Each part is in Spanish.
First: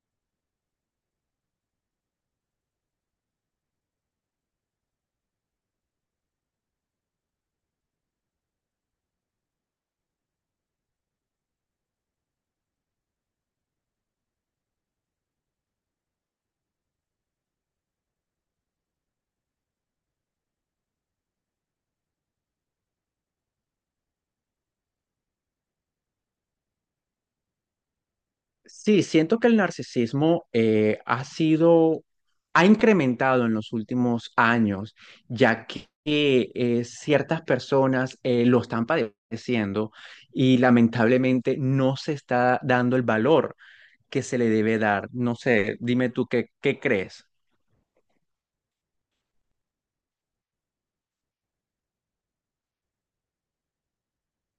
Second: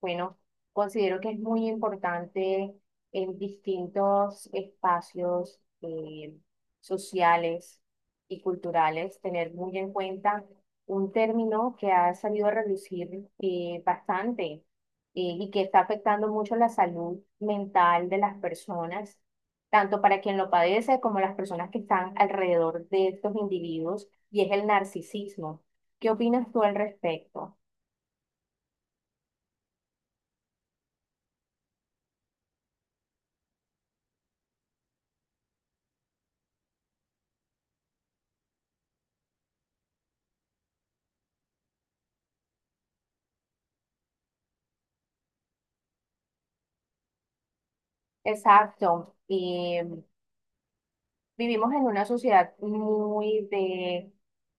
Bueno, considero que es muy importante en distintos espacios sociales y culturales tener muy en cuenta un término que ha salido a reducir bastante y que está afectando mucho la salud mental de las personas, tanto para quien lo padece como las personas que están alrededor de estos individuos, y es el narcisismo. ¿Qué opinas tú al respecto? Sí, siento que el narcisismo ha sido, ha incrementado en los últimos años, ya que ciertas personas lo están padeciendo y lamentablemente no se está dando el valor que se le debe dar. No sé, dime tú qué crees. Exacto. Vivimos en una sociedad muy de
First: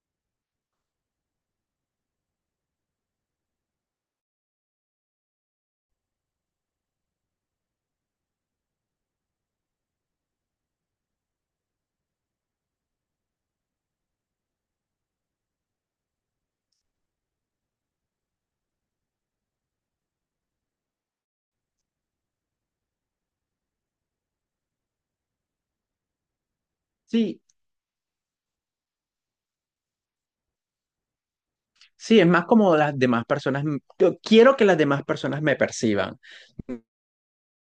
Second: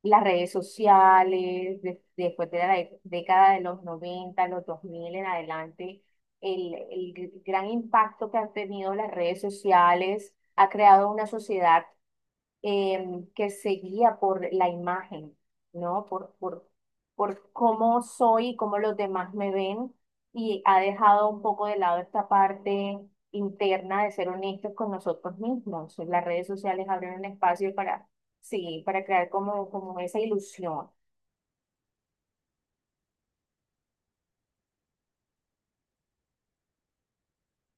las redes sociales, después de la década de los 90 los 2000 en adelante, el gran impacto que han tenido las redes sociales ha creado una sociedad que se guía por la imagen, ¿no? Por cómo soy y cómo los demás me ven. Y ha dejado un poco de lado esta parte interna de ser honestos con nosotros mismos. Las redes sociales abren un Sí, espacio para, sí, para crear como esa ilusión. sí, es más como las demás personas, yo quiero que las demás personas me perciban.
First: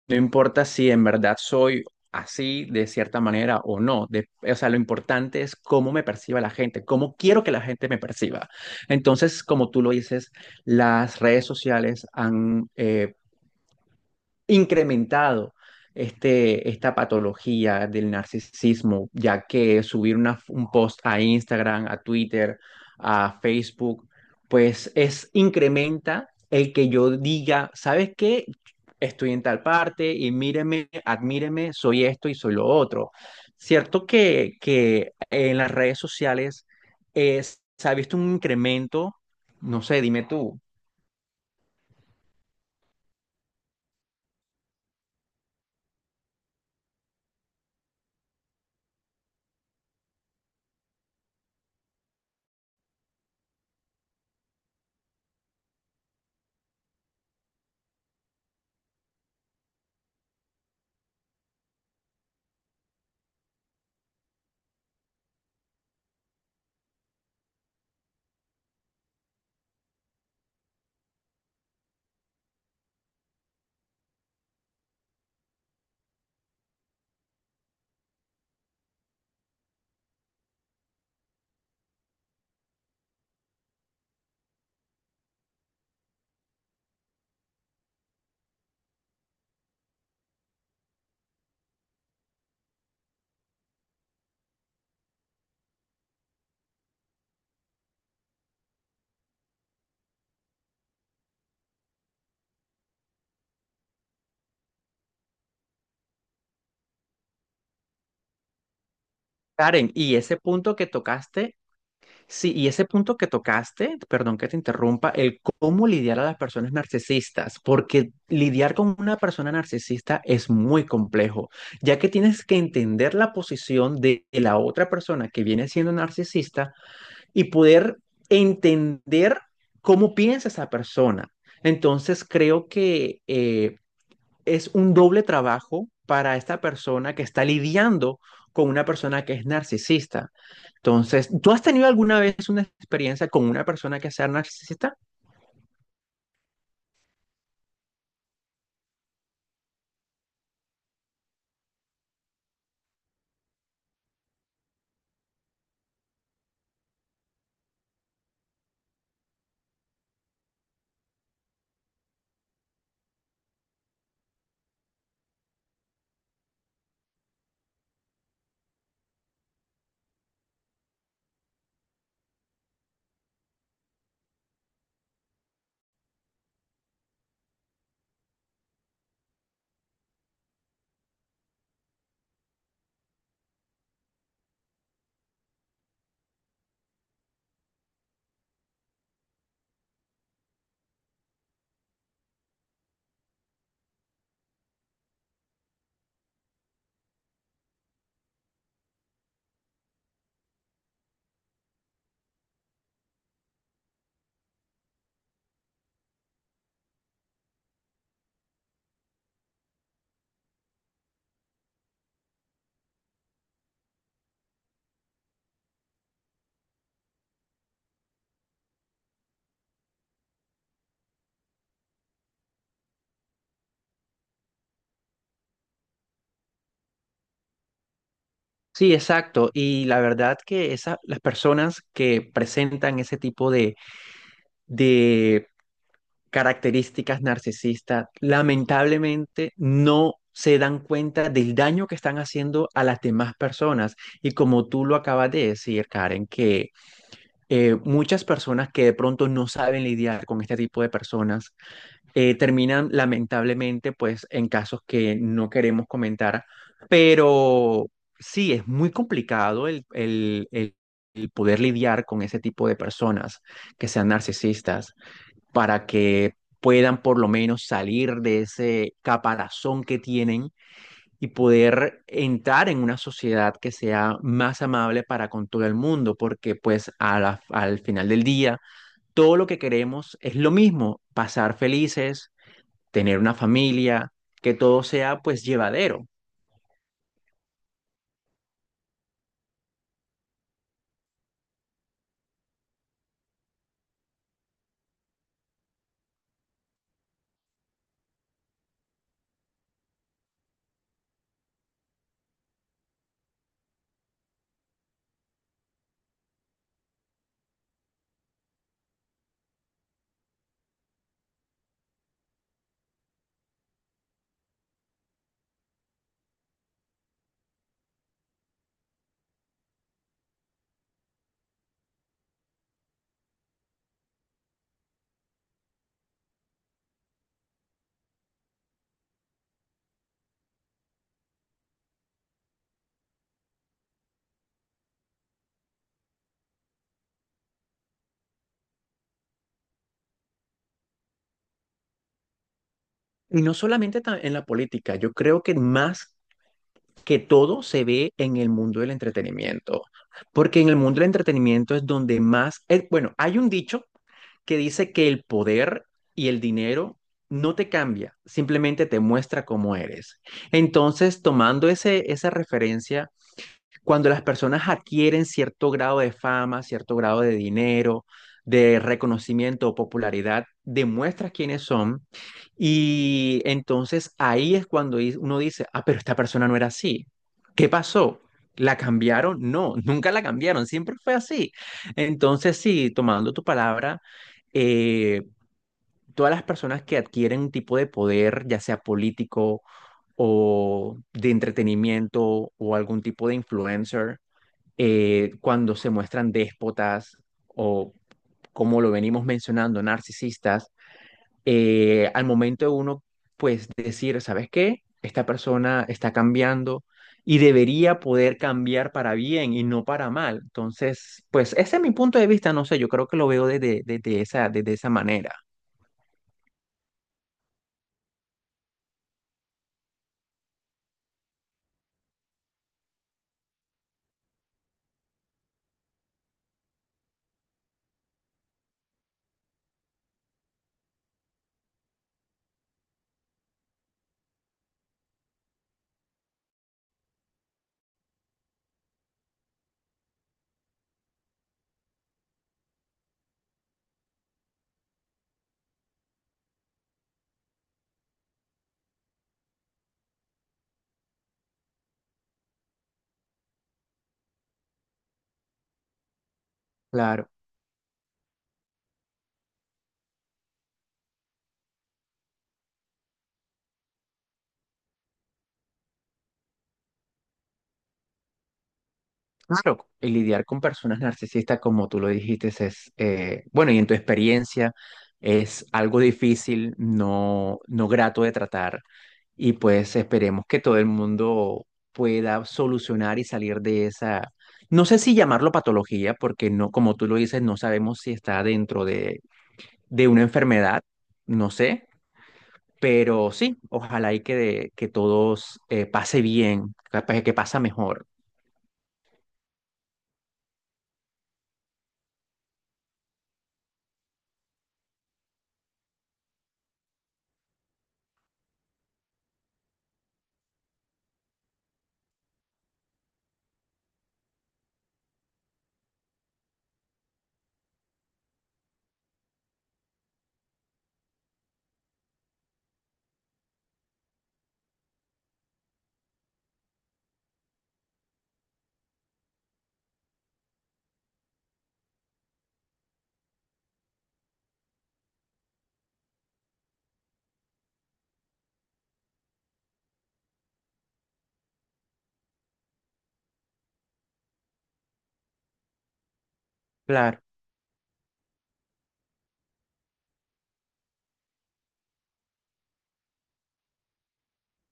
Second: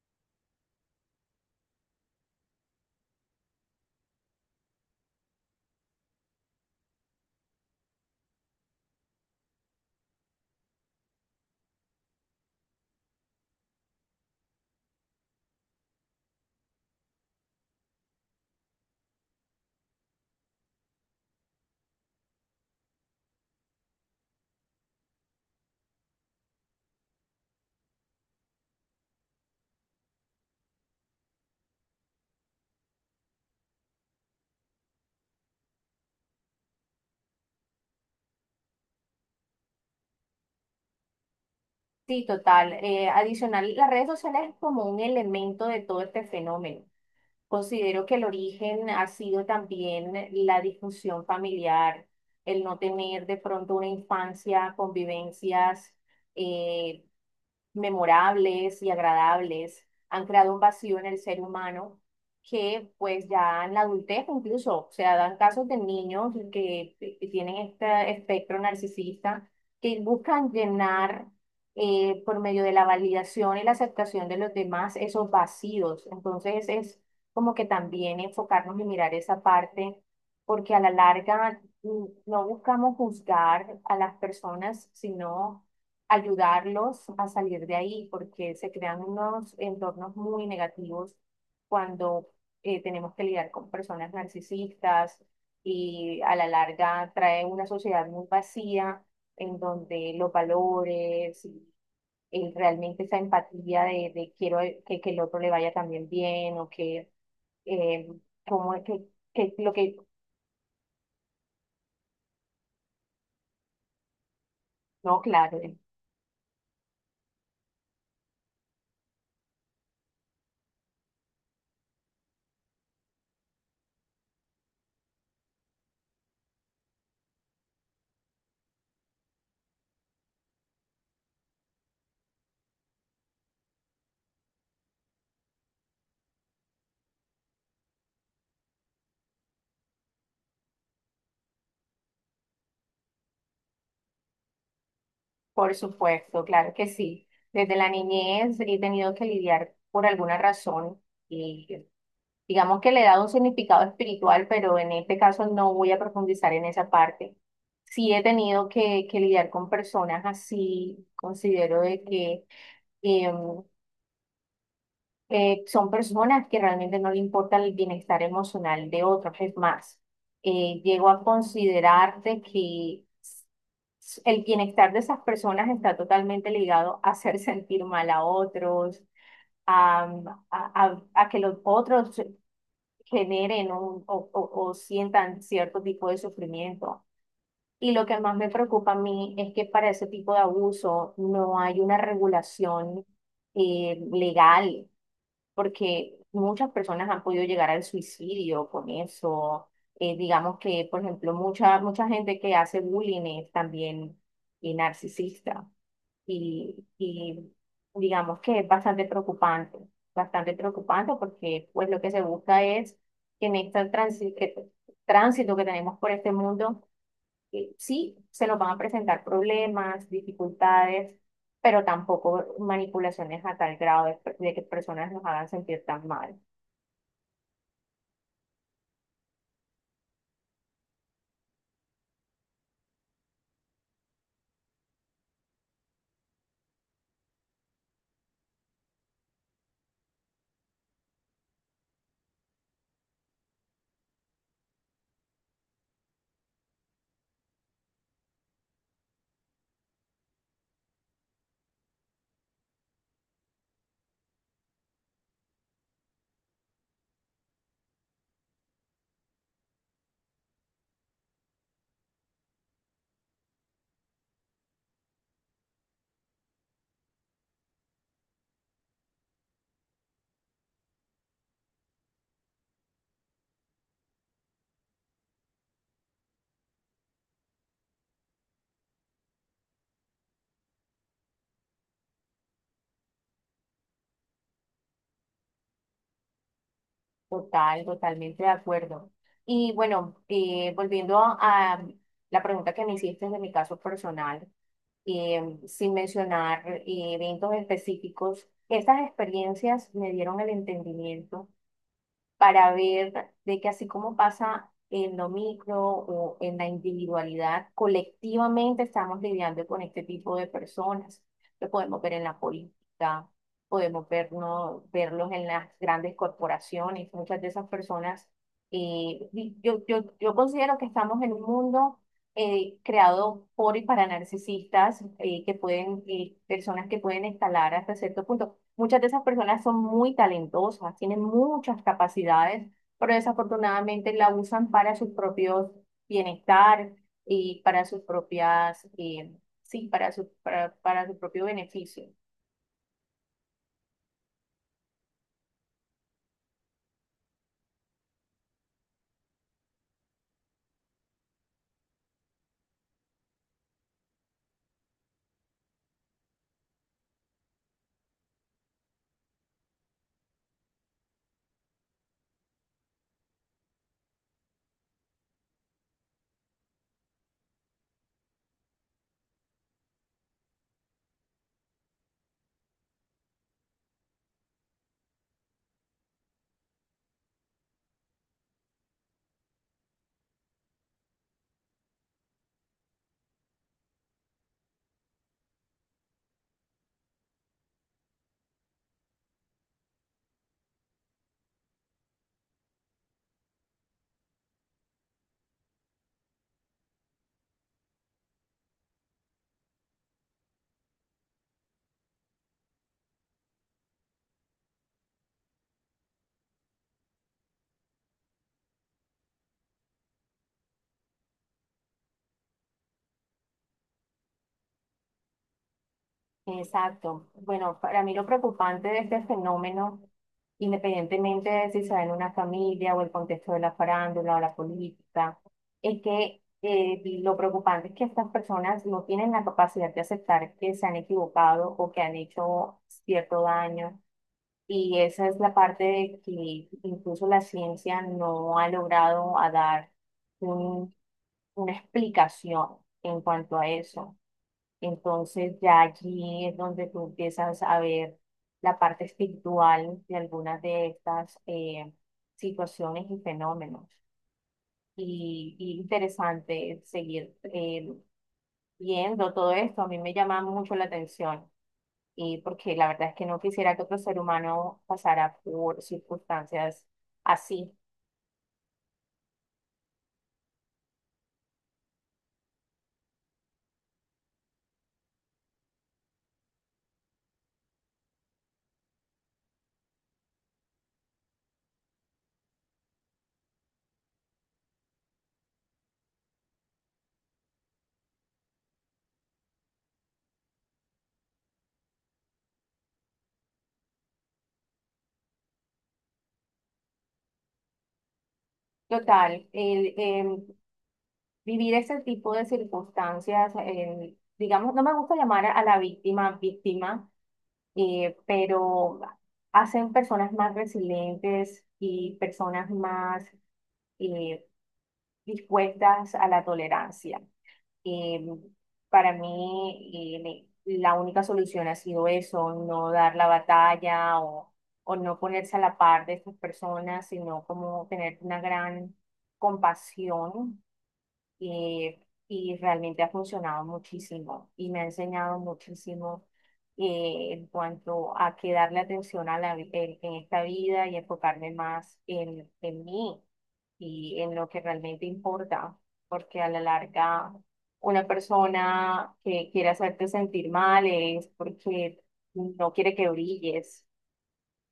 No importa si en verdad soy así de cierta manera o no. O sea, lo importante es cómo me perciba la gente, cómo quiero que la gente me perciba. Entonces, como tú lo dices, las redes sociales han incrementado esta patología del narcisismo, ya que subir un post a Instagram, a Twitter, a Facebook, pues es incrementa el que yo diga, ¿sabes qué? Estoy en tal parte y míreme, admíreme, soy esto y soy lo otro. Cierto que en las redes sociales se ha visto un incremento, no sé, dime tú, Sí, total. Adicional, las redes sociales es como un elemento de todo este fenómeno. Considero que el origen ha sido también la disfunción familiar, el no tener de pronto una infancia, convivencias, eh, memorables y agradables, han creado un vacío en el ser humano que pues ya en la adultez incluso, o sea, dan casos de niños que tienen este espectro narcisista, que buscan llenar por medio de la validación y la aceptación de los demás esos vacíos. Entonces es como que también enfocarnos y mirar esa parte, porque a la larga no buscamos juzgar a las personas, sino ayudarlos a salir de ahí, porque se crean unos entornos muy negativos cuando tenemos que lidiar con personas narcisistas y a la larga trae una sociedad muy vacía en donde los valores y realmente esa empatía de quiero que el otro le vaya también bien o que, eh, como que lo Karen, que, y ese punto que tocaste. Sí, y ese punto que tocaste, perdón que te interrumpa, no, el claro. cómo lidiar a las personas narcisistas, porque lidiar con una persona narcisista es muy complejo, ya que tienes que entender la posición de la otra persona que viene siendo narcisista y poder entender cómo piensa esa persona. Entonces, creo que es un doble trabajo para esta persona que está lidiando con una persona que es narcisista. Entonces, ¿tú has tenido alguna vez una experiencia con una persona que sea narcisista? Por supuesto, claro que sí. Desde la niñez he tenido que lidiar por alguna razón y digamos que le he dado un significado espiritual, pero en este caso no voy a profundizar en esa parte. Sí he tenido que lidiar con personas así, considero de que em, son personas que realmente no le importa el bienestar emocional de otros. Es más, llego a considerar de que el bienestar de esas personas está totalmente ligado a hacer sentir mal a otros, a, a que los otros generen o sientan cierto tipo de sufrimiento. Y lo que más me preocupa a mí es que para ese tipo de abuso no hay una regulación legal porque muchas personas han podido llegar al suicidio con eso. Digamos que, por ejemplo, mucha gente que hace bullying es también narcisista y digamos que es bastante preocupante porque pues lo que se busca es que en este tránsito que tenemos por este mundo, sí, se nos van a presentar problemas, dificultades, pero tampoco manipulaciones a tal grado de que personas nos hagan sentir tan mal. Sí, exacto. Y la verdad que las personas que presentan ese tipo de características narcisistas, lamentablemente no se dan cuenta del daño que están haciendo a las demás personas. Y como tú lo acabas de decir, Karen, que muchas personas que de pronto no saben lidiar con este tipo de personas terminan lamentablemente pues en casos que no queremos comentar, pero sí, es muy complicado el poder lidiar con ese tipo de personas que sean narcisistas para que puedan por lo menos salir de ese caparazón que tienen y poder entrar en una sociedad que sea más amable para con todo el mundo, porque pues a al final del día todo lo que queremos es lo mismo, pasar felices, tener una familia, que todo sea pues llevadero. Total, totalmente de acuerdo. Y bueno, volviendo a la pregunta que me hiciste de mi caso personal, sin mencionar eventos específicos, estas experiencias me dieron el entendimiento para ver de que así como pasa en lo micro o en la individualidad, colectivamente estamos lidiando con este tipo de personas. Lo podemos ver en la política, podemos vernos, verlos en las grandes corporaciones. Muchas de esas personas, y yo considero que estamos en un mundo creado por y para narcisistas, que pueden, y personas que pueden escalar hasta cierto punto. Muchas de esas personas son muy talentosas, tienen muchas capacidades, pero desafortunadamente la usan para sus propios bienestar y para sus propias, sí, para su propio beneficio. Y no solamente en la política, yo creo que más que todo se ve en el mundo del entretenimiento, porque en el mundo del entretenimiento es donde más, bueno, hay un dicho que dice que el poder y el dinero no te cambia, simplemente te muestra cómo eres. Entonces, tomando esa referencia, cuando las personas adquieren cierto grado de fama, cierto grado de dinero, de reconocimiento o popularidad, demuestras quiénes son y entonces ahí es cuando uno dice, ah, pero esta persona no era así. ¿Qué pasó? ¿La cambiaron? No, nunca la cambiaron, siempre fue así. Entonces, sí, tomando tu palabra, eh, todas las personas que adquieren un tipo de poder, ya sea político o de entretenimiento o algún tipo de influencer, cuando se muestran déspotas o, como lo venimos mencionando, narcisistas, al momento de uno, pues decir, ¿sabes qué? Esta persona está cambiando y debería poder cambiar para bien y no para mal. Entonces, pues ese es mi punto de vista, no sé, yo creo que lo veo desde esa manera. Exacto. Bueno, para mí lo preocupante de este fenómeno, independientemente de si se da en una familia o el contexto de la farándula o la política, es que lo preocupante es que estas personas no tienen la capacidad de aceptar que se han equivocado o que han hecho cierto daño. Y esa es la parte de que incluso la ciencia no ha logrado a dar un- una explicación en cuanto a eso. Entonces ya allí es donde tú empiezas a ver la parte espiritual de algunas de estas situaciones y fenómenos. Y interesante Claro. seguir viendo todo esto. A mí me llama mucho la atención y porque la verdad es que no quisiera que otro ser humano pasara por circunstancias así. Claro, y lidiar con personas narcisistas, como tú lo dijiste, es, bueno, y en tu experiencia es algo difícil, no, no grato de tratar, y pues esperemos que todo el mundo pueda solucionar y salir de esa, no sé si llamarlo patología, porque no, como tú lo dices, no sabemos si está dentro de una enfermedad, no sé, pero sí, ojalá y que todos pase bien, capaz que pasa mejor. Total, vivir ese tipo de circunstancias, digamos, no me gusta llamar a la víctima víctima pero hacen personas más resilientes y personas más eh, dispuestas a la tolerancia. Eh, para mí, la única solución ha sido eso, no dar la batalla o, no ponerse a la par de estas personas, sino como tener una gran compasión eh, y realmente ha funcionado muchísimo y me ha enseñado muchísimo en cuanto a que darle atención a en esta vida y enfocarme más en mí y en lo que realmente importa, porque a la Claro. larga una persona que quiere hacerte sentir mal es porque no quiere que brilles.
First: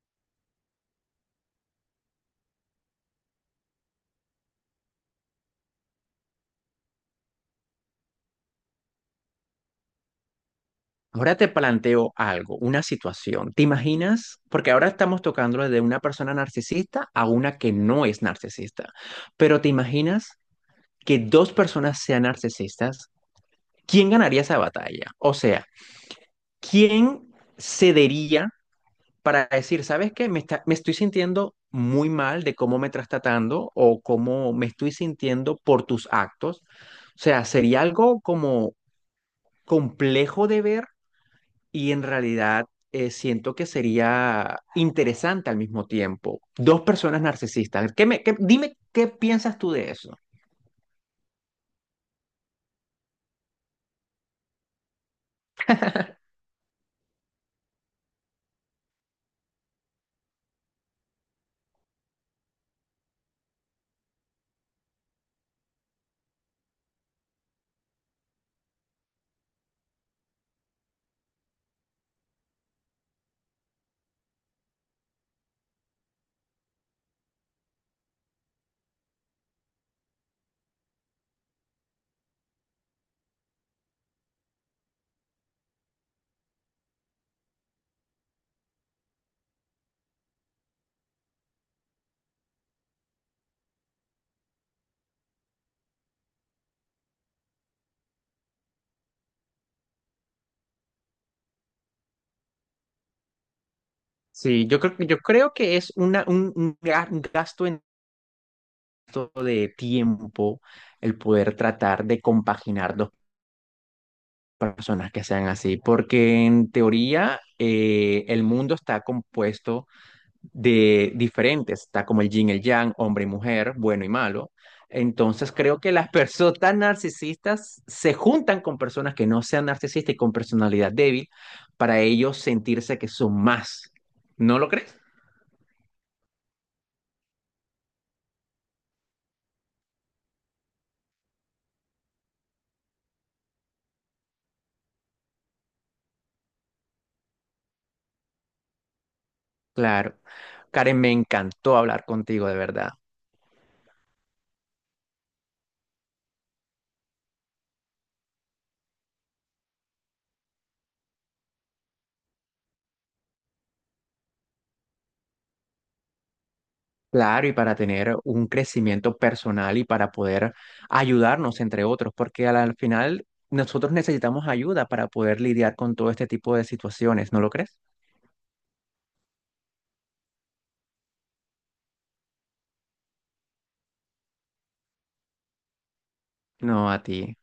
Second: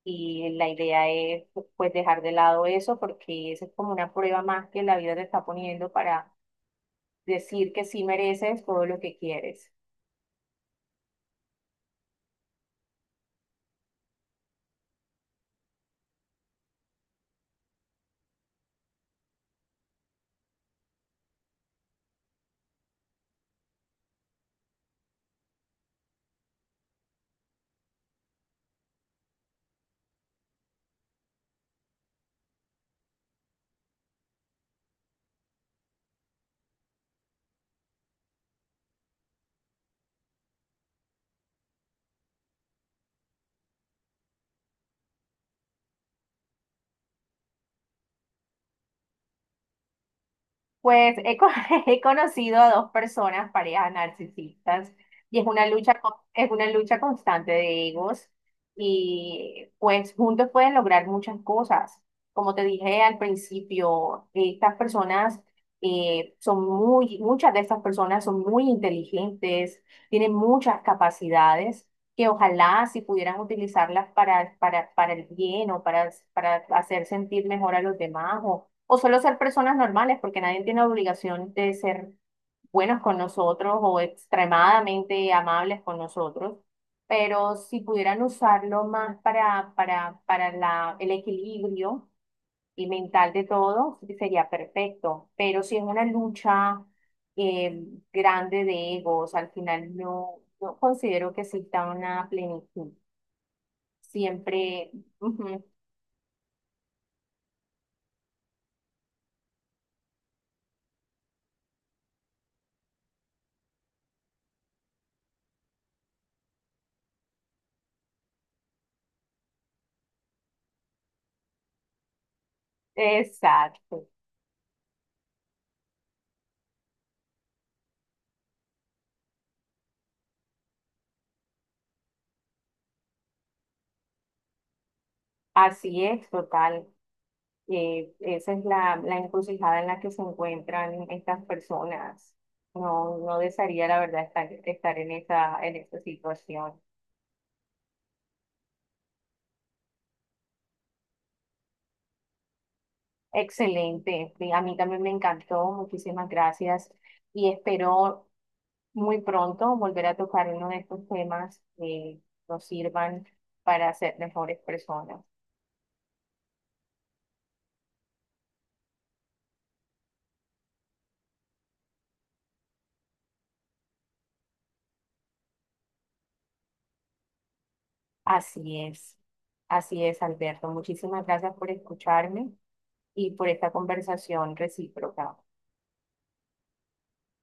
Y la idea es pues dejar de lado eso porque esa es como una prueba más que la vida te está poniendo para decir que sí mereces todo lo que quieres. Ahora te planteo algo, una situación. ¿Te imaginas? Porque ahora estamos tocando de una persona narcisista a una que no es narcisista. Pero ¿te imaginas que dos personas sean narcisistas? ¿Quién ganaría esa batalla? O sea, ¿quién cedería para decir, ¿sabes qué? Me estoy sintiendo muy mal de cómo me estás tratando o cómo me estoy sintiendo por tus actos. O sea, sería algo como complejo de ver y en realidad siento que sería interesante al mismo tiempo. Dos personas narcisistas. ¿Qué dime qué piensas tú de eso? Pues he conocido a dos personas, parejas narcisistas, y es una lucha constante de egos, y pues juntos pueden lograr muchas cosas. Como te dije al principio, estas personas son muy, muchas de estas personas son muy inteligentes, tienen muchas capacidades que ojalá si pudieran utilizarlas para el bien o para hacer sentir mejor a los demás o solo ser personas normales, porque nadie tiene obligación de ser buenos con nosotros o extremadamente amables con nosotros. Pero si pudieran usarlo más para el equilibrio y mental de todo, sería perfecto. Pero si es una lucha eh, grande de egos, al final no considero que exista una plenitud. Sí, Siempre, yo creo ujú, que es una, un ga- un gasto en todo de tiempo el poder tratar de compaginar dos personas que sean así, porque en teoría el mundo está compuesto de diferentes, está como el yin, el yang, hombre y mujer, bueno exacto. y malo. Entonces creo que las personas tan narcisistas se juntan con personas que no sean narcisistas y con personalidad débil para ellos sentirse que son más. ¿No lo crees? Así es, total. Esa es la encrucijada en la que se encuentran estas personas. No, no desearía, la verdad, estar en en esa situación. Claro. Karen, me encantó hablar contigo, de verdad. Excelente. Sí, a mí también me encantó. Muchísimas gracias. Y espero muy pronto volver a tocar uno de estos temas que nos sirvan para ser mejores personas. Claro, y para tener un crecimiento personal y para poder ayudarnos entre otros, porque al al final nosotros necesitamos ayuda para poder lidiar con todo este tipo de situaciones, ¿no lo crees? Así es. Así es, Alberto. Muchísimas gracias por escucharme y por esta conversación recíproca. No, a ti.